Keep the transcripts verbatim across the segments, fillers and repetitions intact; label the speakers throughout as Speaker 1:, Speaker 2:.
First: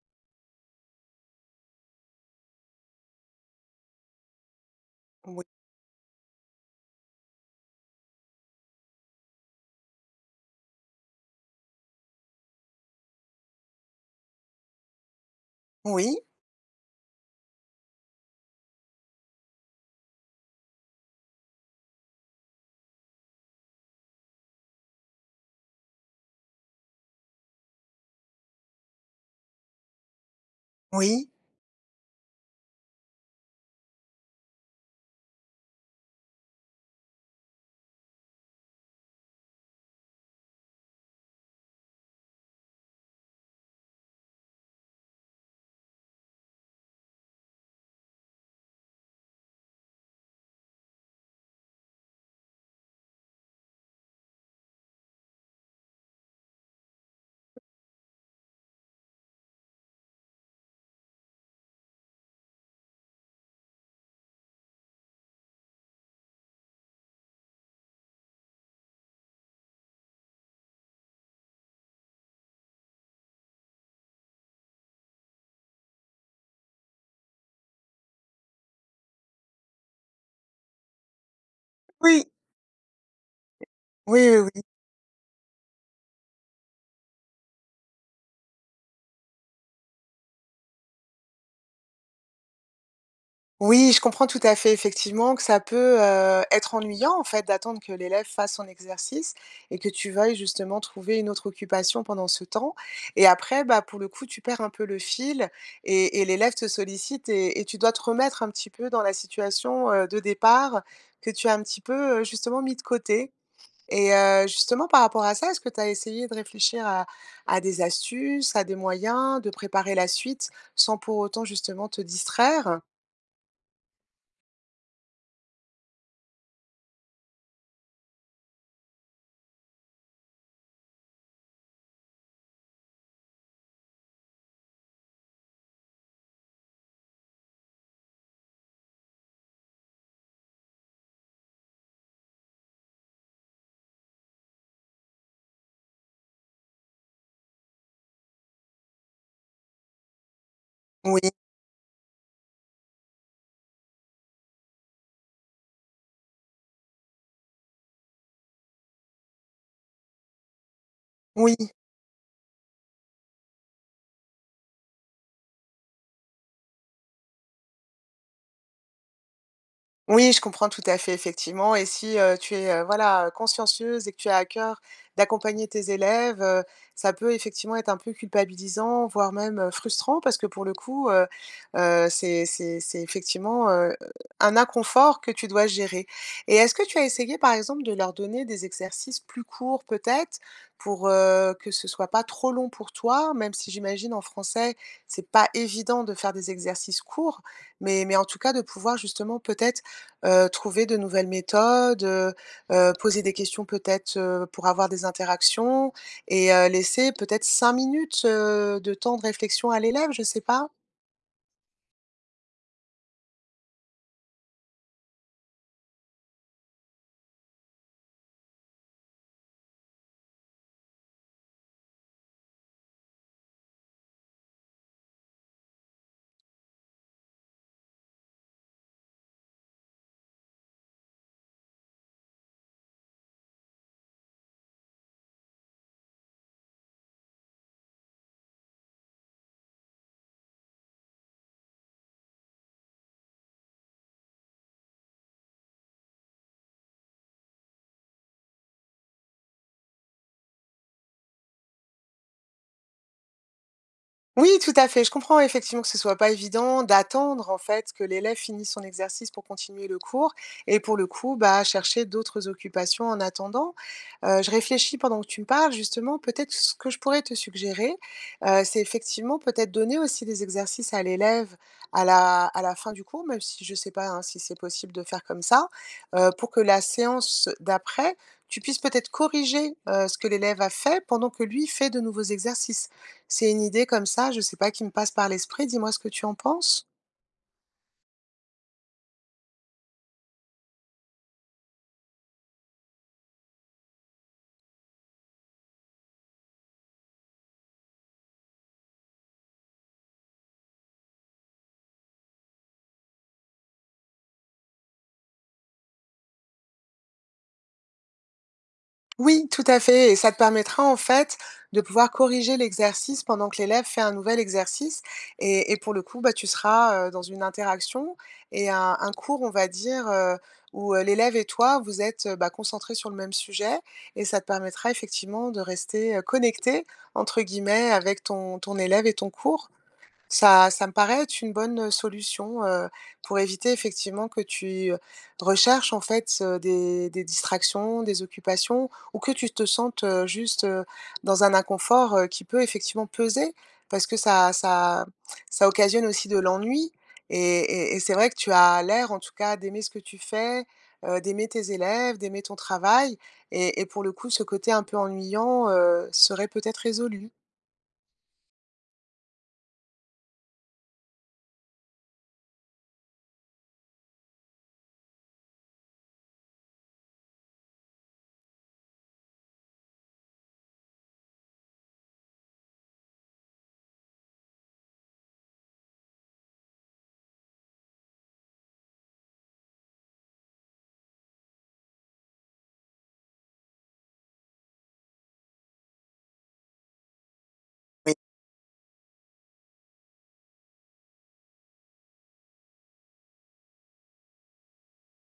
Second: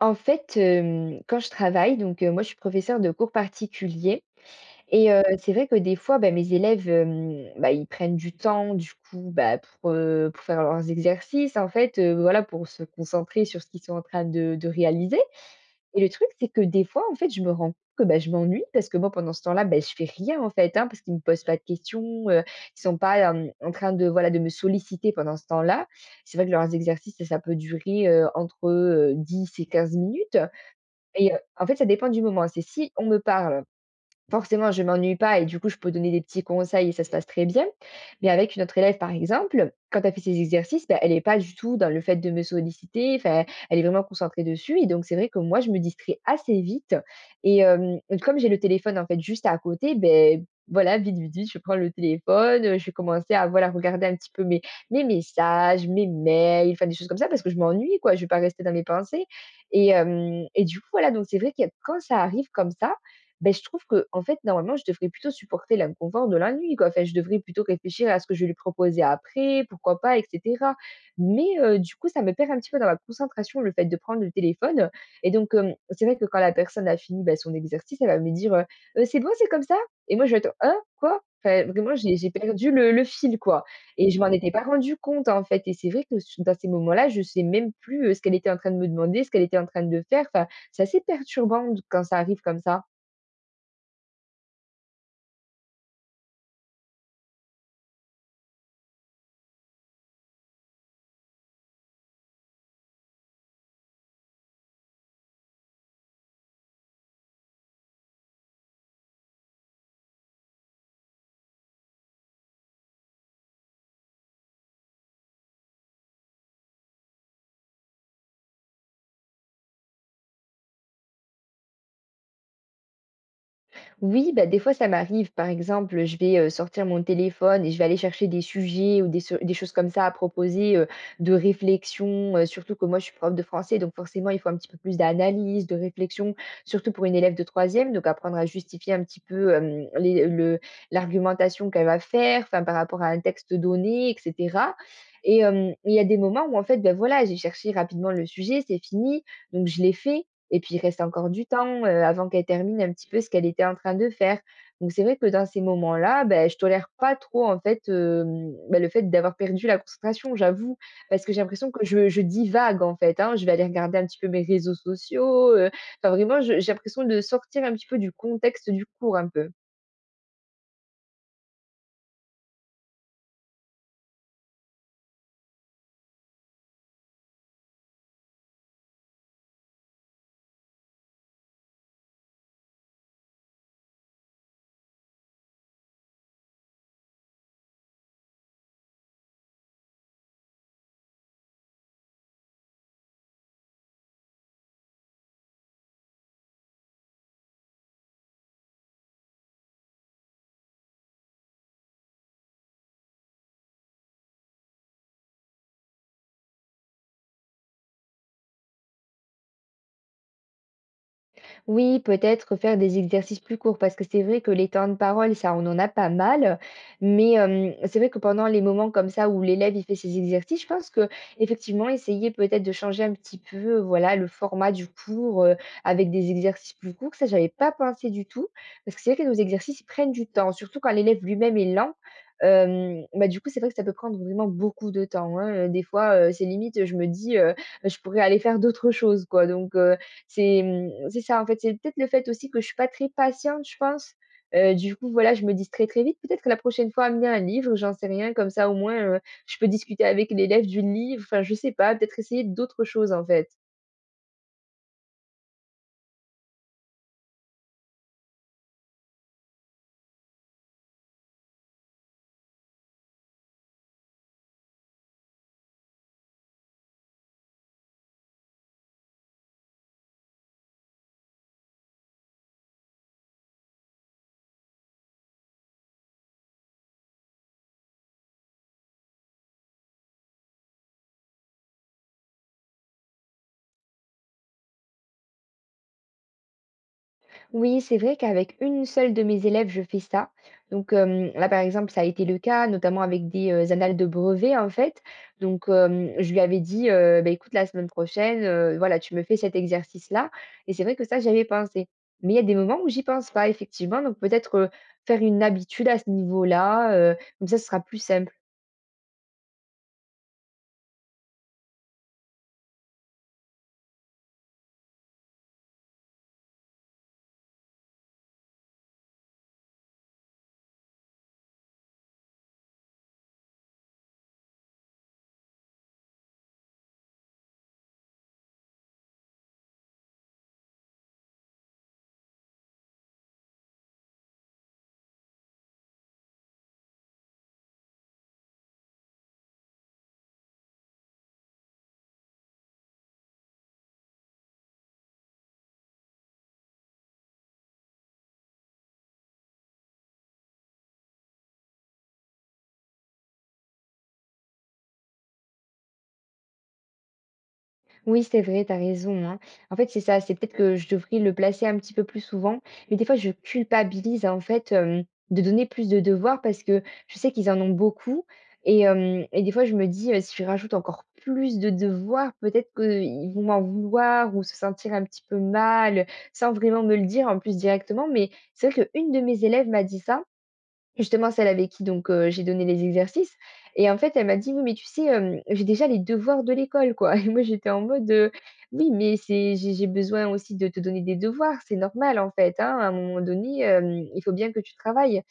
Speaker 1: En fait, hem, quand je travaille, donc heu, moi je suis professeure de cours particuliers et heu,
Speaker 2: Oui,
Speaker 1: c'est vrai que des fois, bah, mes élèves, hem, bah, ils prennent du temps du coup, bah, pour, heu, pour faire leurs exercices en fait, heu, voilà, pour se concentrer sur ce qu'ils sont en train de de réaliser. Et le
Speaker 2: oui,
Speaker 1: truc, c'est que des fois, en fait, je me rends compte que, bah, je m'ennuie parce que moi pendant ce temps-là, bah, je fais rien en fait, hein, parce qu'ils me posent pas de questions, heu, ils sont pas, hem, en train de, voilà, de me solliciter pendant ce temps-là. C'est vrai que leurs exercices, ça ça peut durer, heu, entre, heu, dix et quinze minutes
Speaker 2: oui,
Speaker 1: et heu, en fait, ça dépend du moment. C'est si on me parle. Forcément, je m'ennuie pas et du coup, je peux donner des petits conseils et ça se passe très bien. Mais avec une autre élève, par exemple, quand elle fait ses exercices, bah, elle est pas du tout dans le fait de me solliciter. Enfin, elle est vraiment concentrée dessus. Et donc, c'est vrai que moi, je me distrais assez vite. Et euh, comme j'ai le téléphone, en fait, juste à côté, ben, voilà, vite, vite, vite, je prends le téléphone, euh, je vais commencer à voilà, regarder un petit peu mes, mes messages, mes mails, enfin, des choses comme ça, parce que je m'ennuie, quoi. Je ne vais pas rester dans mes pensées. Et, euh, et du coup, voilà, donc c'est vrai que quand ça arrive comme ça, ben je trouve que en fait, normalement, je devrais plutôt supporter l'inconfort de la nuit, quoi. Enfin, je devrais plutôt réfléchir à ce que je vais lui proposer après, pourquoi pas, et cetera. Mais heu, du coup, ça me perd un petit peu dans ma concentration, le fait de prendre le téléphone. Et donc hem, c'est vrai que quand la personne a fini, bah, son exercice, elle va me dire, heu: «Heu, c'est bon, c'est comme ça?» et moi, je vais être: «Hein? Quoi?» enfin, vraiment, j'ai
Speaker 2: oui,
Speaker 1: j'ai perdu le le fil, quoi. Et je
Speaker 2: oui,
Speaker 1: m'en
Speaker 2: oui,
Speaker 1: étais pas
Speaker 2: oui.
Speaker 1: rendu compte, en fait. Et c'est vrai que s dans ces moments-là, je sais même plus, heu, ce qu'elle était en train de me demander, ce qu'elle était en train de faire. Enfin, c'est assez perturbant d quand ça arrive comme ça.
Speaker 2: Oui, je comprends tout à fait effectivement que ça peut, heu, être ennuyant en fait d'attendre que l'élève fasse son exercice et que tu veuilles justement trouver une autre occupation pendant ce temps et après, bah, pour le coup, tu perds un peu le fil et et l'élève te sollicite et et tu dois te remettre un petit peu dans la situation, heu, de départ que tu as un petit peu, heu, justement mis de côté. Et heu, justement par rapport à ça, est-ce que tu as essayé de réfléchir à à des astuces, à des moyens de préparer la suite sans pour autant justement te distraire?
Speaker 1: Oui, bah, des fois, ça m'arrive. Par exemple, je vais, heu, sortir mon téléphone et je vais aller chercher des sujets ou des so des choses comme ça à proposer, heu, de réflexion, heu, surtout que moi, je suis prof de français, donc forcément, il faut un petit peu plus d'analyse, de réflexion, surtout pour une élève de troisième, donc apprendre à justifier un petit peu, hem, les le l'argumentation qu'elle va faire, enfin, par rapport à un texte donné et cetera. Et hem, il y a des moments où en fait, ben voilà, j'ai cherché rapidement le sujet, c'est fini, donc je l'ai fait et puis il reste
Speaker 2: Oui,
Speaker 1: encore du temps, heu, avant qu'elle termine un petit peu ce qu'elle était en train de faire. Donc c'est vrai que dans ces moments-là, ben je tolère pas trop en fait, hem, bah, le fait d'avoir perdu la concentration, j'avoue. Parce que j'ai
Speaker 2: oui.
Speaker 1: l'impression que je je divague en fait, hein. Je vais aller regarder un petit peu mes réseaux sociaux, heu, enfin vraiment je j'ai l'impression de sortir un petit peu du contexte du cours un peu.
Speaker 2: Oui, je comprends tout à fait, effectivement. Et si, heu, tu es, heu, voilà, consciencieuse et que tu as à cœur d'accompagner tes élèves, heu, ça peut effectivement être un peu culpabilisant, voire même, heu, frustrant parce que pour le coup, heu heu, c'est c'est c'est effectivement, heu, un inconfort que tu dois gérer. Et est-ce que tu as essayé, par exemple, de leur donner des exercices plus courts peut-être pour, heu, que ce soit pas trop long pour toi? Même si j'imagine en français, c'est pas évident de faire des exercices courts, mais mais en tout cas de pouvoir justement peut-être heu, trouver de nouvelles méthodes, heu heu, poser des questions peut-être, heu, pour avoir des interactions et heu, laisser peut-être cinq minutes, heu, de temps de réflexion à l'élève, je sais pas?
Speaker 1: Oui, peut-être faire des exercices plus courts, parce que c'est vrai que les temps de parole, ça, on en a pas mal. Mais hem, c'est vrai que pendant les moments comme ça où l'élève, il fait ses exercices, je pense que effectivement, essayer peut-être de changer un petit peu, voilà, le format du cours, heu, avec des exercices plus courts, ça, j'avais pas pensé du tout. Parce que c'est vrai que nos exercices, ils prennent du temps, surtout quand l'élève lui-même est lent. Hem, bah, du coup, c'est vrai que ça peut prendre vraiment beaucoup de temps, hein. Des fois, heu, c'est limite, je me dis, heu, je pourrais aller faire d'autres choses, quoi, donc heu c'est, mmh, c'est ça, en fait, c'est peut-être le fait aussi que je suis pas très patiente, je pense. Heu, du coup, voilà, je me distrais très vite. Peut-être que la prochaine fois, amener un livre, j'en sais rien, comme ça, au moins, heu, je peux discuter avec l'élève du livre, enfin, je sais pas, peut-être essayer d'autres choses, en fait.
Speaker 2: Oui, tout à fait. Je comprends effectivement que ce soit pas évident d'attendre en fait que l'élève finisse son exercice pour continuer le cours et pour le coup, bah, chercher d'autres occupations en attendant. Heu, je réfléchis pendant que tu me parles justement, peut-être ce que je pourrais te suggérer, heu, c'est effectivement peut-être donner aussi des exercices à l'élève à la à la fin du cours, même si je sais pas, hein, si c'est possible de faire comme ça, heu, pour que la séance d'après, tu puisses peut-être corriger, heu, ce que l'élève a fait pendant que lui fait de nouveaux exercices. C'est une idée comme ça, je sais pas, qui me passe par l'esprit, dis-moi ce que tu en penses?
Speaker 1: Oui, c'est vrai qu'avec une seule de mes élèves, je fais ça. Donc hem, là, par exemple, ça a été le cas, notamment avec des, heu, annales de brevet, en fait. Donc hem, je lui avais dit, heu: «Beh, écoute, la semaine prochaine, heu, voilà, tu me fais cet exercice-là» et c'est vrai que ça, j'y avais pensé. Mais il y a des moments où j'y pense pas effectivement, donc peut-être, heu, faire une habitude à ce niveau-là, heu, comme ça, ce sera plus simple.
Speaker 2: Oui, tout à fait. Et ça te permettra en fait de pouvoir corriger l'exercice pendant que l'élève fait un nouvel exercice. Et, et pour le coup, bah, tu seras euh, dans une interaction et un, un cours, on va dire, euh, où euh, l'élève et toi, vous êtes euh, bah, concentrés sur le même sujet. Et ça te permettra effectivement de rester euh, connecté, entre guillemets, avec ton, ton élève et ton cours. Ça ça me paraît être une bonne, solution, heu, pour éviter effectivement que tu, heu, recherches en fait, heu, des des distractions, des occupations ou que tu te sentes, heu, juste, heu, dans un inconfort, heu, qui peut effectivement peser parce que ça ça ça occasionne aussi de l'ennui et et et c'est vrai que tu as l'air en tout cas d'aimer ce que tu fais, heu, d'aimer tes élèves, d'aimer ton travail et et pour le coup, ce côté un peu ennuyant, heu, serait peut-être résolu.
Speaker 1: Oui, c'est vrai, t'as raison, hein. En fait, c'est ça, c'est peut-être que je devrais le placer un petit peu plus souvent, mais des fois, je culpabilise, en fait, hem, de donner plus de devoirs parce que je sais qu'ils en ont beaucoup et hem et des fois, je me dis, heu, si je rajoute encore plus de devoirs, peut-être qu'ils vont m'en vouloir ou se sentir un petit peu mal, sans vraiment me le dire en plus directement. Mais c'est vrai qu'une de mes élèves m'a dit ça. Justement, celle avec qui donc heu, j'ai donné les exercices et en fait, elle m'a dit: «Oui, mais tu sais, hem, j'ai déjà les devoirs de l'école, quoi» et moi, j'étais en mode, heu: «Oui, mais c'est j'ai j'ai besoin aussi de te donner des devoirs, c'est normal, en fait, hein, à un moment donné, hem, il faut bien que tu travailles».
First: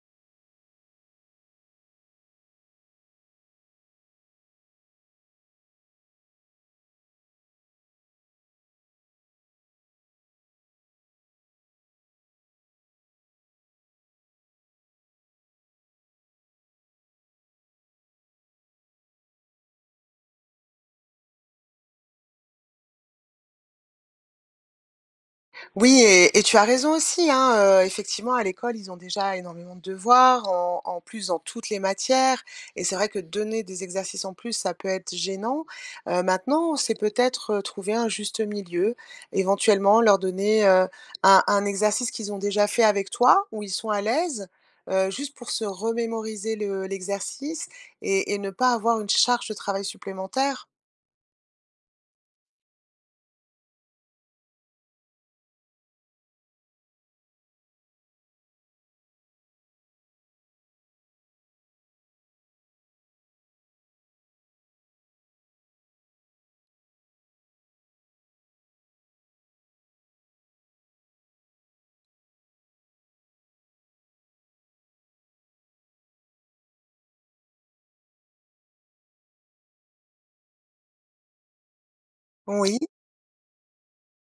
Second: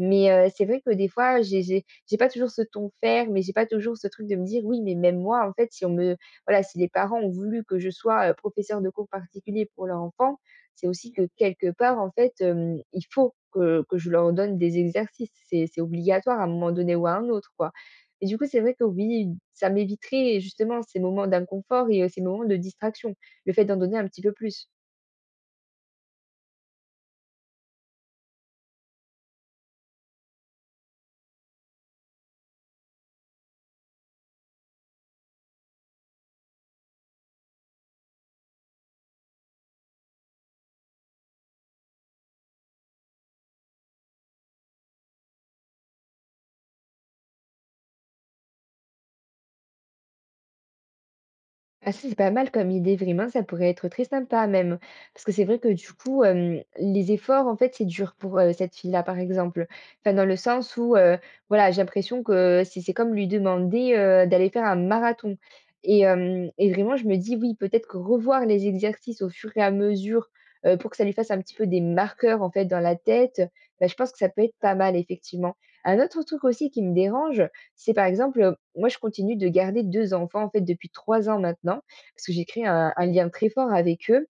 Speaker 1: Mais heu, c'est vrai que des fois, j'ai j'ai j'ai pas toujours ce ton fer, mais j'ai pas toujours ce truc de me dire: «Oui, mais même moi, en fait, si on me» voilà, si les parents ont voulu que je sois, heu, professeure de cours particulier pour leur enfant, c'est aussi que quelque part, en fait, hem, il faut que que je leur donne des exercices. C'est c'est obligatoire à un moment donné ou à un autre, quoi. Et du coup, c'est vrai que oui, ça m'éviterait justement ces moments d'inconfort et heu, ces moments de distraction, le fait d'en donner un petit peu plus.
Speaker 2: Oui et et tu as raison aussi, hein, heu, effectivement à l'école, ils ont déjà énormément de devoirs, en en plus dans toutes les matières et c'est vrai que donner des exercices en plus, ça peut être gênant. Heu, maintenant, c'est peut-être, heu, trouver un juste milieu, éventuellement leur donner, heu, un un exercice qu'ils ont déjà fait avec toi, où ils sont à l'aise, heu, juste pour se remémoriser le l'exercice et et ne pas avoir une charge de travail supplémentaire.
Speaker 1: Ah ça, c'est pas mal comme idée, vraiment, ça pourrait être très sympa même. Parce que c'est vrai que du coup, hem, les efforts, en fait, c'est dur pour, heu, cette fille-là, par exemple. Enfin, dans le sens où, heu, voilà, j'ai l'impression que c'est c'est comme lui demander, heu, d'aller faire un marathon. Et hem et vraiment, je me dis: «Oui, peut-être que revoir les exercices au fur et à mesure, heu, pour que ça lui fasse un petit peu des marqueurs, en fait, dans la tête», bah, je pense que ça peut être pas mal, effectivement. Un autre truc aussi qui me dérange, c'est par exemple, heu, moi je continue de garder deux enfants en fait depuis trois ans maintenant, parce que j'ai créé
Speaker 2: Oui,
Speaker 1: un un lien très fort avec eux.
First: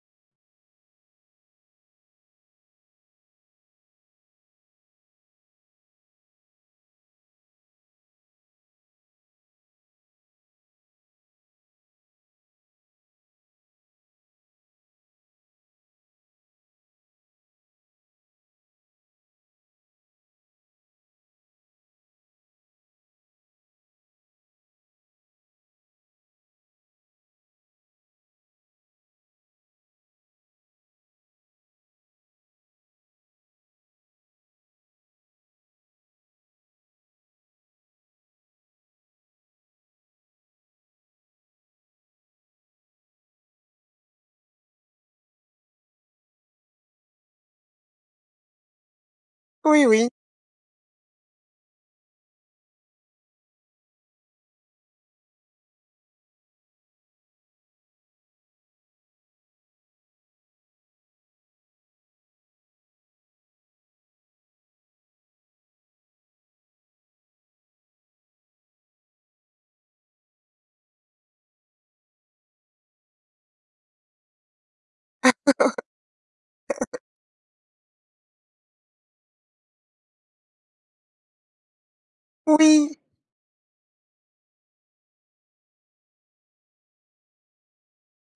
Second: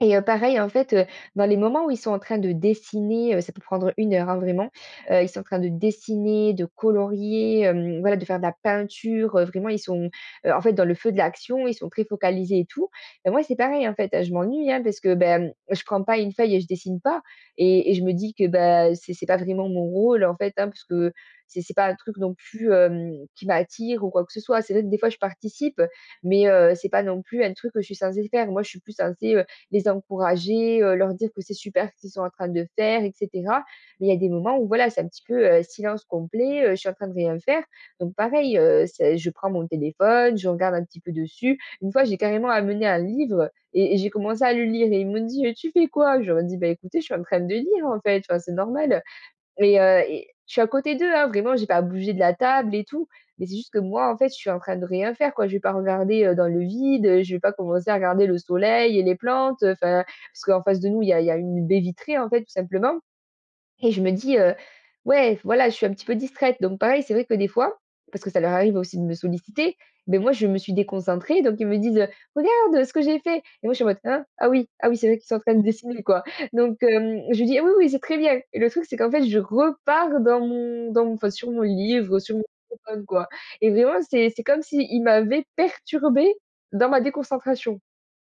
Speaker 1: Et heu, pareil, en fait, heu, dans les moments où ils sont en train de dessiner, heu, ça peut prendre une heure, hein, vraiment. Heu, ils sont en train de dessiner, de colorier, hem, voilà, de faire de la peinture, heu, vraiment ils sont, heu, en fait, dans le feu de l'action, ils sont très focalisés et tout. Bah, moi, c'est pareil, en fait, heu, je m'ennuie, hein, parce que, ben, je prends pas une feuille et je dessine pas. Et et je me dis que, ben c'est c'est pas vraiment mon rôle, en fait, hein, parce que c'est c'est pas un truc non plus, hem, qui m'attire ou quoi que ce soit. C'est vrai que des fois je participe, mais heu, c'est pas non plus un truc que je suis censée faire. Moi, je suis plus censée, les encourager, heu, leur dire que c'est super ce qu'ils sont en train de faire et cetera. Mais il y a des moments où voilà, c'est un petit peu, heu, silence complet, heu, je suis en train de rien faire. Donc pareil, heu, c'est je prends mon téléphone, je regarde un petit peu dessus. Une fois, j'ai carrément amené un livre et et j'ai commencé à le lire et ils m'ont dit: «tu fais quoi?» je leur ai dit: «Bah écoutez, je suis en train de lire en fait, enfin c'est normal». Mais,
Speaker 2: oui,
Speaker 1: heu
Speaker 2: oui,
Speaker 1: et je suis à côté d'eux, hein, vraiment, j'ai pas bougé de la table et tout. Mais c'est juste que moi, en fait, je suis en train de rien faire, quoi. Je vais pas regarder, heu, dans le vide, heu, je vais pas commencer à regarder le soleil et les plantes, enfin parce qu'en face de nous, il y a il y a une baie vitrée, en fait, tout simplement. Et je me dis, heu: «Ouais, voilà, je suis un petit peu distraite». Donc pareil, c'est vrai que des fois, parce que ça leur arrive aussi de me solliciter, mais moi je me suis déconcentrée, donc ils me disent, heu: «Regarde ce que j'ai fait» et moi je suis en mode: «Hein? Ah oui, ah oui, c'est vrai qu'ils sont en train de dessiner quoi». Donc hem, je dis: «Ah oui, oui, c'est très bien» et le truc c'est qu'en fait je repars dans mon dans mon enfin sur mon livre, sur mon
Speaker 2: oui.
Speaker 1: téléphone, quoi. Et vraiment c'est c'est comme s'ils m'avaient perturbée dans ma déconcentration.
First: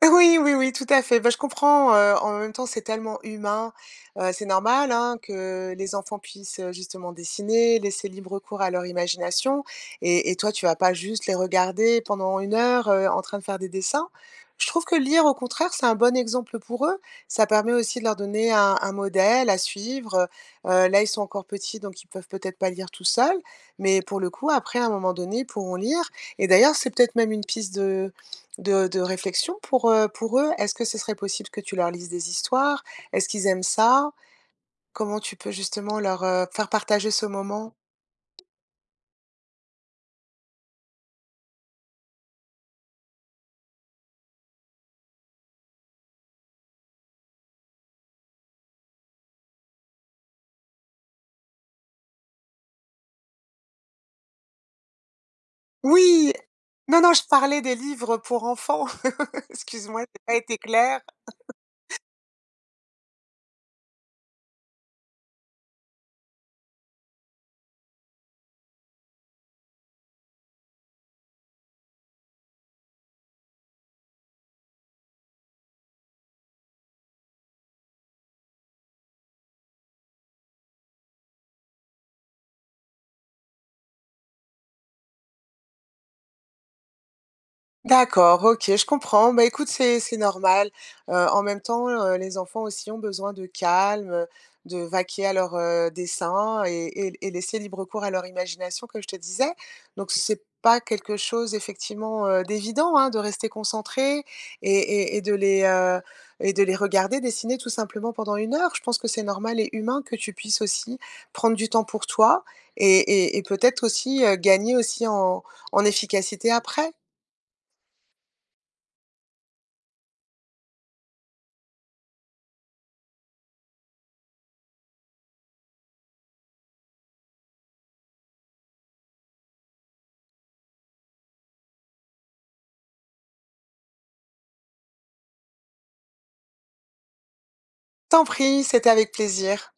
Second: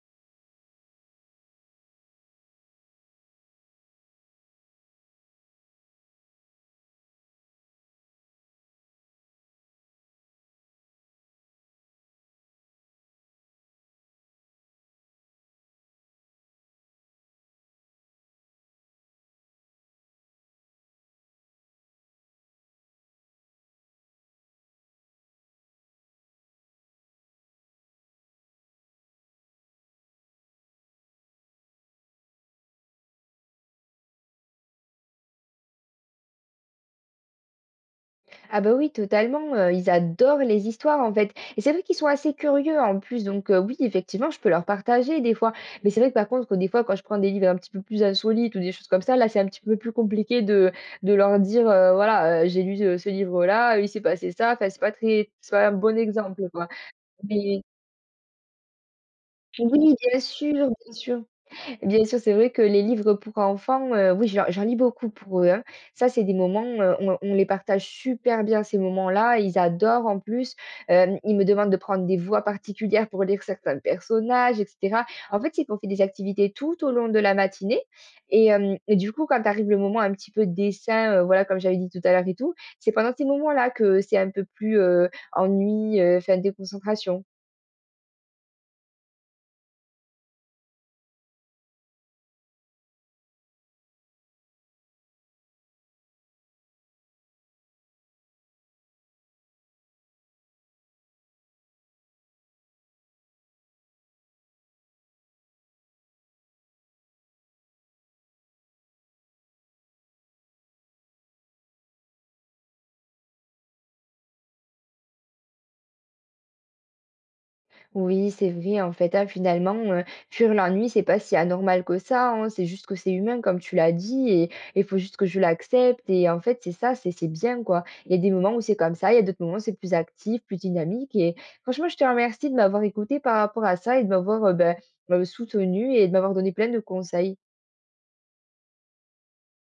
Speaker 2: Oui, oui, oui, tout à fait. Bah, je comprends, heu, en même temps, c'est tellement humain, heu, c'est normal, hein, que les enfants puissent, heu, justement dessiner, laisser libre cours à leur imagination et et toi, tu vas pas juste les regarder pendant une heure, heu, en train de faire des dessins. Je trouve que lire, au contraire, c'est un bon exemple pour eux. Ça permet aussi de leur donner un un modèle à suivre, heu, là, ils sont encore petits, donc ils peuvent peut-être pas lire tout seuls, mais pour le coup, après, à un moment donné, ils pourront lire et d'ailleurs, c'est peut-être même une piste de de de réflexion pour, heu, pour eux? Est-ce que ce serait possible que tu leur lises des histoires? Est-ce qu'ils aiment ça? Comment tu peux justement leur, heu, faire partager ce moment?
Speaker 1: Ah bah oui, totalement, heu, ils adorent les histoires, en fait et c'est vrai qu'ils sont assez curieux en plus donc heu, oui, effectivement, je peux leur partager des fois. Mais c'est vrai que par contre, que des fois, quand je prends des livres un petit peu plus insolites ou des choses comme ça, là, c'est un petit peu plus compliqué de de leur dire, heu, voilà, heu: «J'ai lu, heu, ce livre-là, il s'est passé ça». Enfin, c'est pas très c'est pas un bon
Speaker 2: Oui!
Speaker 1: exemple, quoi.
Speaker 2: Non, non, je
Speaker 1: Mais
Speaker 2: parlais des livres pour enfants.
Speaker 1: oui,
Speaker 2: Excuse-moi,
Speaker 1: bien
Speaker 2: j'ai pas été
Speaker 1: sûr, bien
Speaker 2: claire.
Speaker 1: sûr. Bien sûr, c'est vrai que les livres pour enfants, heu, oui, j'en j'en lis beaucoup pour eux, hein. Ça, c'est des moments, heu, on on les partage super bien ces moments-là. Ils adorent en plus. Hem, ils me demandent de prendre des voix particulières pour lire certains personnages et cetera. En fait, c'est qu'on fait des activités tout au long de la matinée et hem et du coup, quand arrive le moment un petit peu de dessin, heu, voilà, comme j'avais dit tout à l'heure et tout, c'est pendant ces moments-là que c'est un peu plus, heu, ennui, heu, enfin déconcentration.
Speaker 2: D'accord, OK, je comprends. Bah, écoute, c'est c'est normal. Heu, en même temps, heu, les enfants aussi ont besoin de calme, de vaquer à leurs, heu, desseins et et et laisser libre cours à leur imagination, comme je te disais. Donc c'est pas quelque chose effectivement, heu, d'évident, hein, de rester concentré et et et de les, heu et de les regarder dessiner tout simplement pendant une heure. Je pense que c'est normal et humain que tu puisses aussi prendre du temps pour toi et et et peut-être aussi, heu, gagner aussi en en efficacité après.
Speaker 1: Oui, c'est vrai, en fait, hein, finalement, heu, fuir l'ennui, c'est pas si anormal que ça, hein. C'est juste que c'est humain, comme tu l'as dit et il faut juste que je l'accepte et en fait, c'est ça, c'est c'est bien, quoi. Il y a des moments où c'est comme ça, il y a d'autres moments où c'est plus actif, plus dynamique et franchement, je te remercie de m'avoir écoutée par rapport à ça et de m'avoir, heu, bah, soutenue et de m'avoir donné plein de conseils.
Speaker 2: T'en prie, c'était avec plaisir.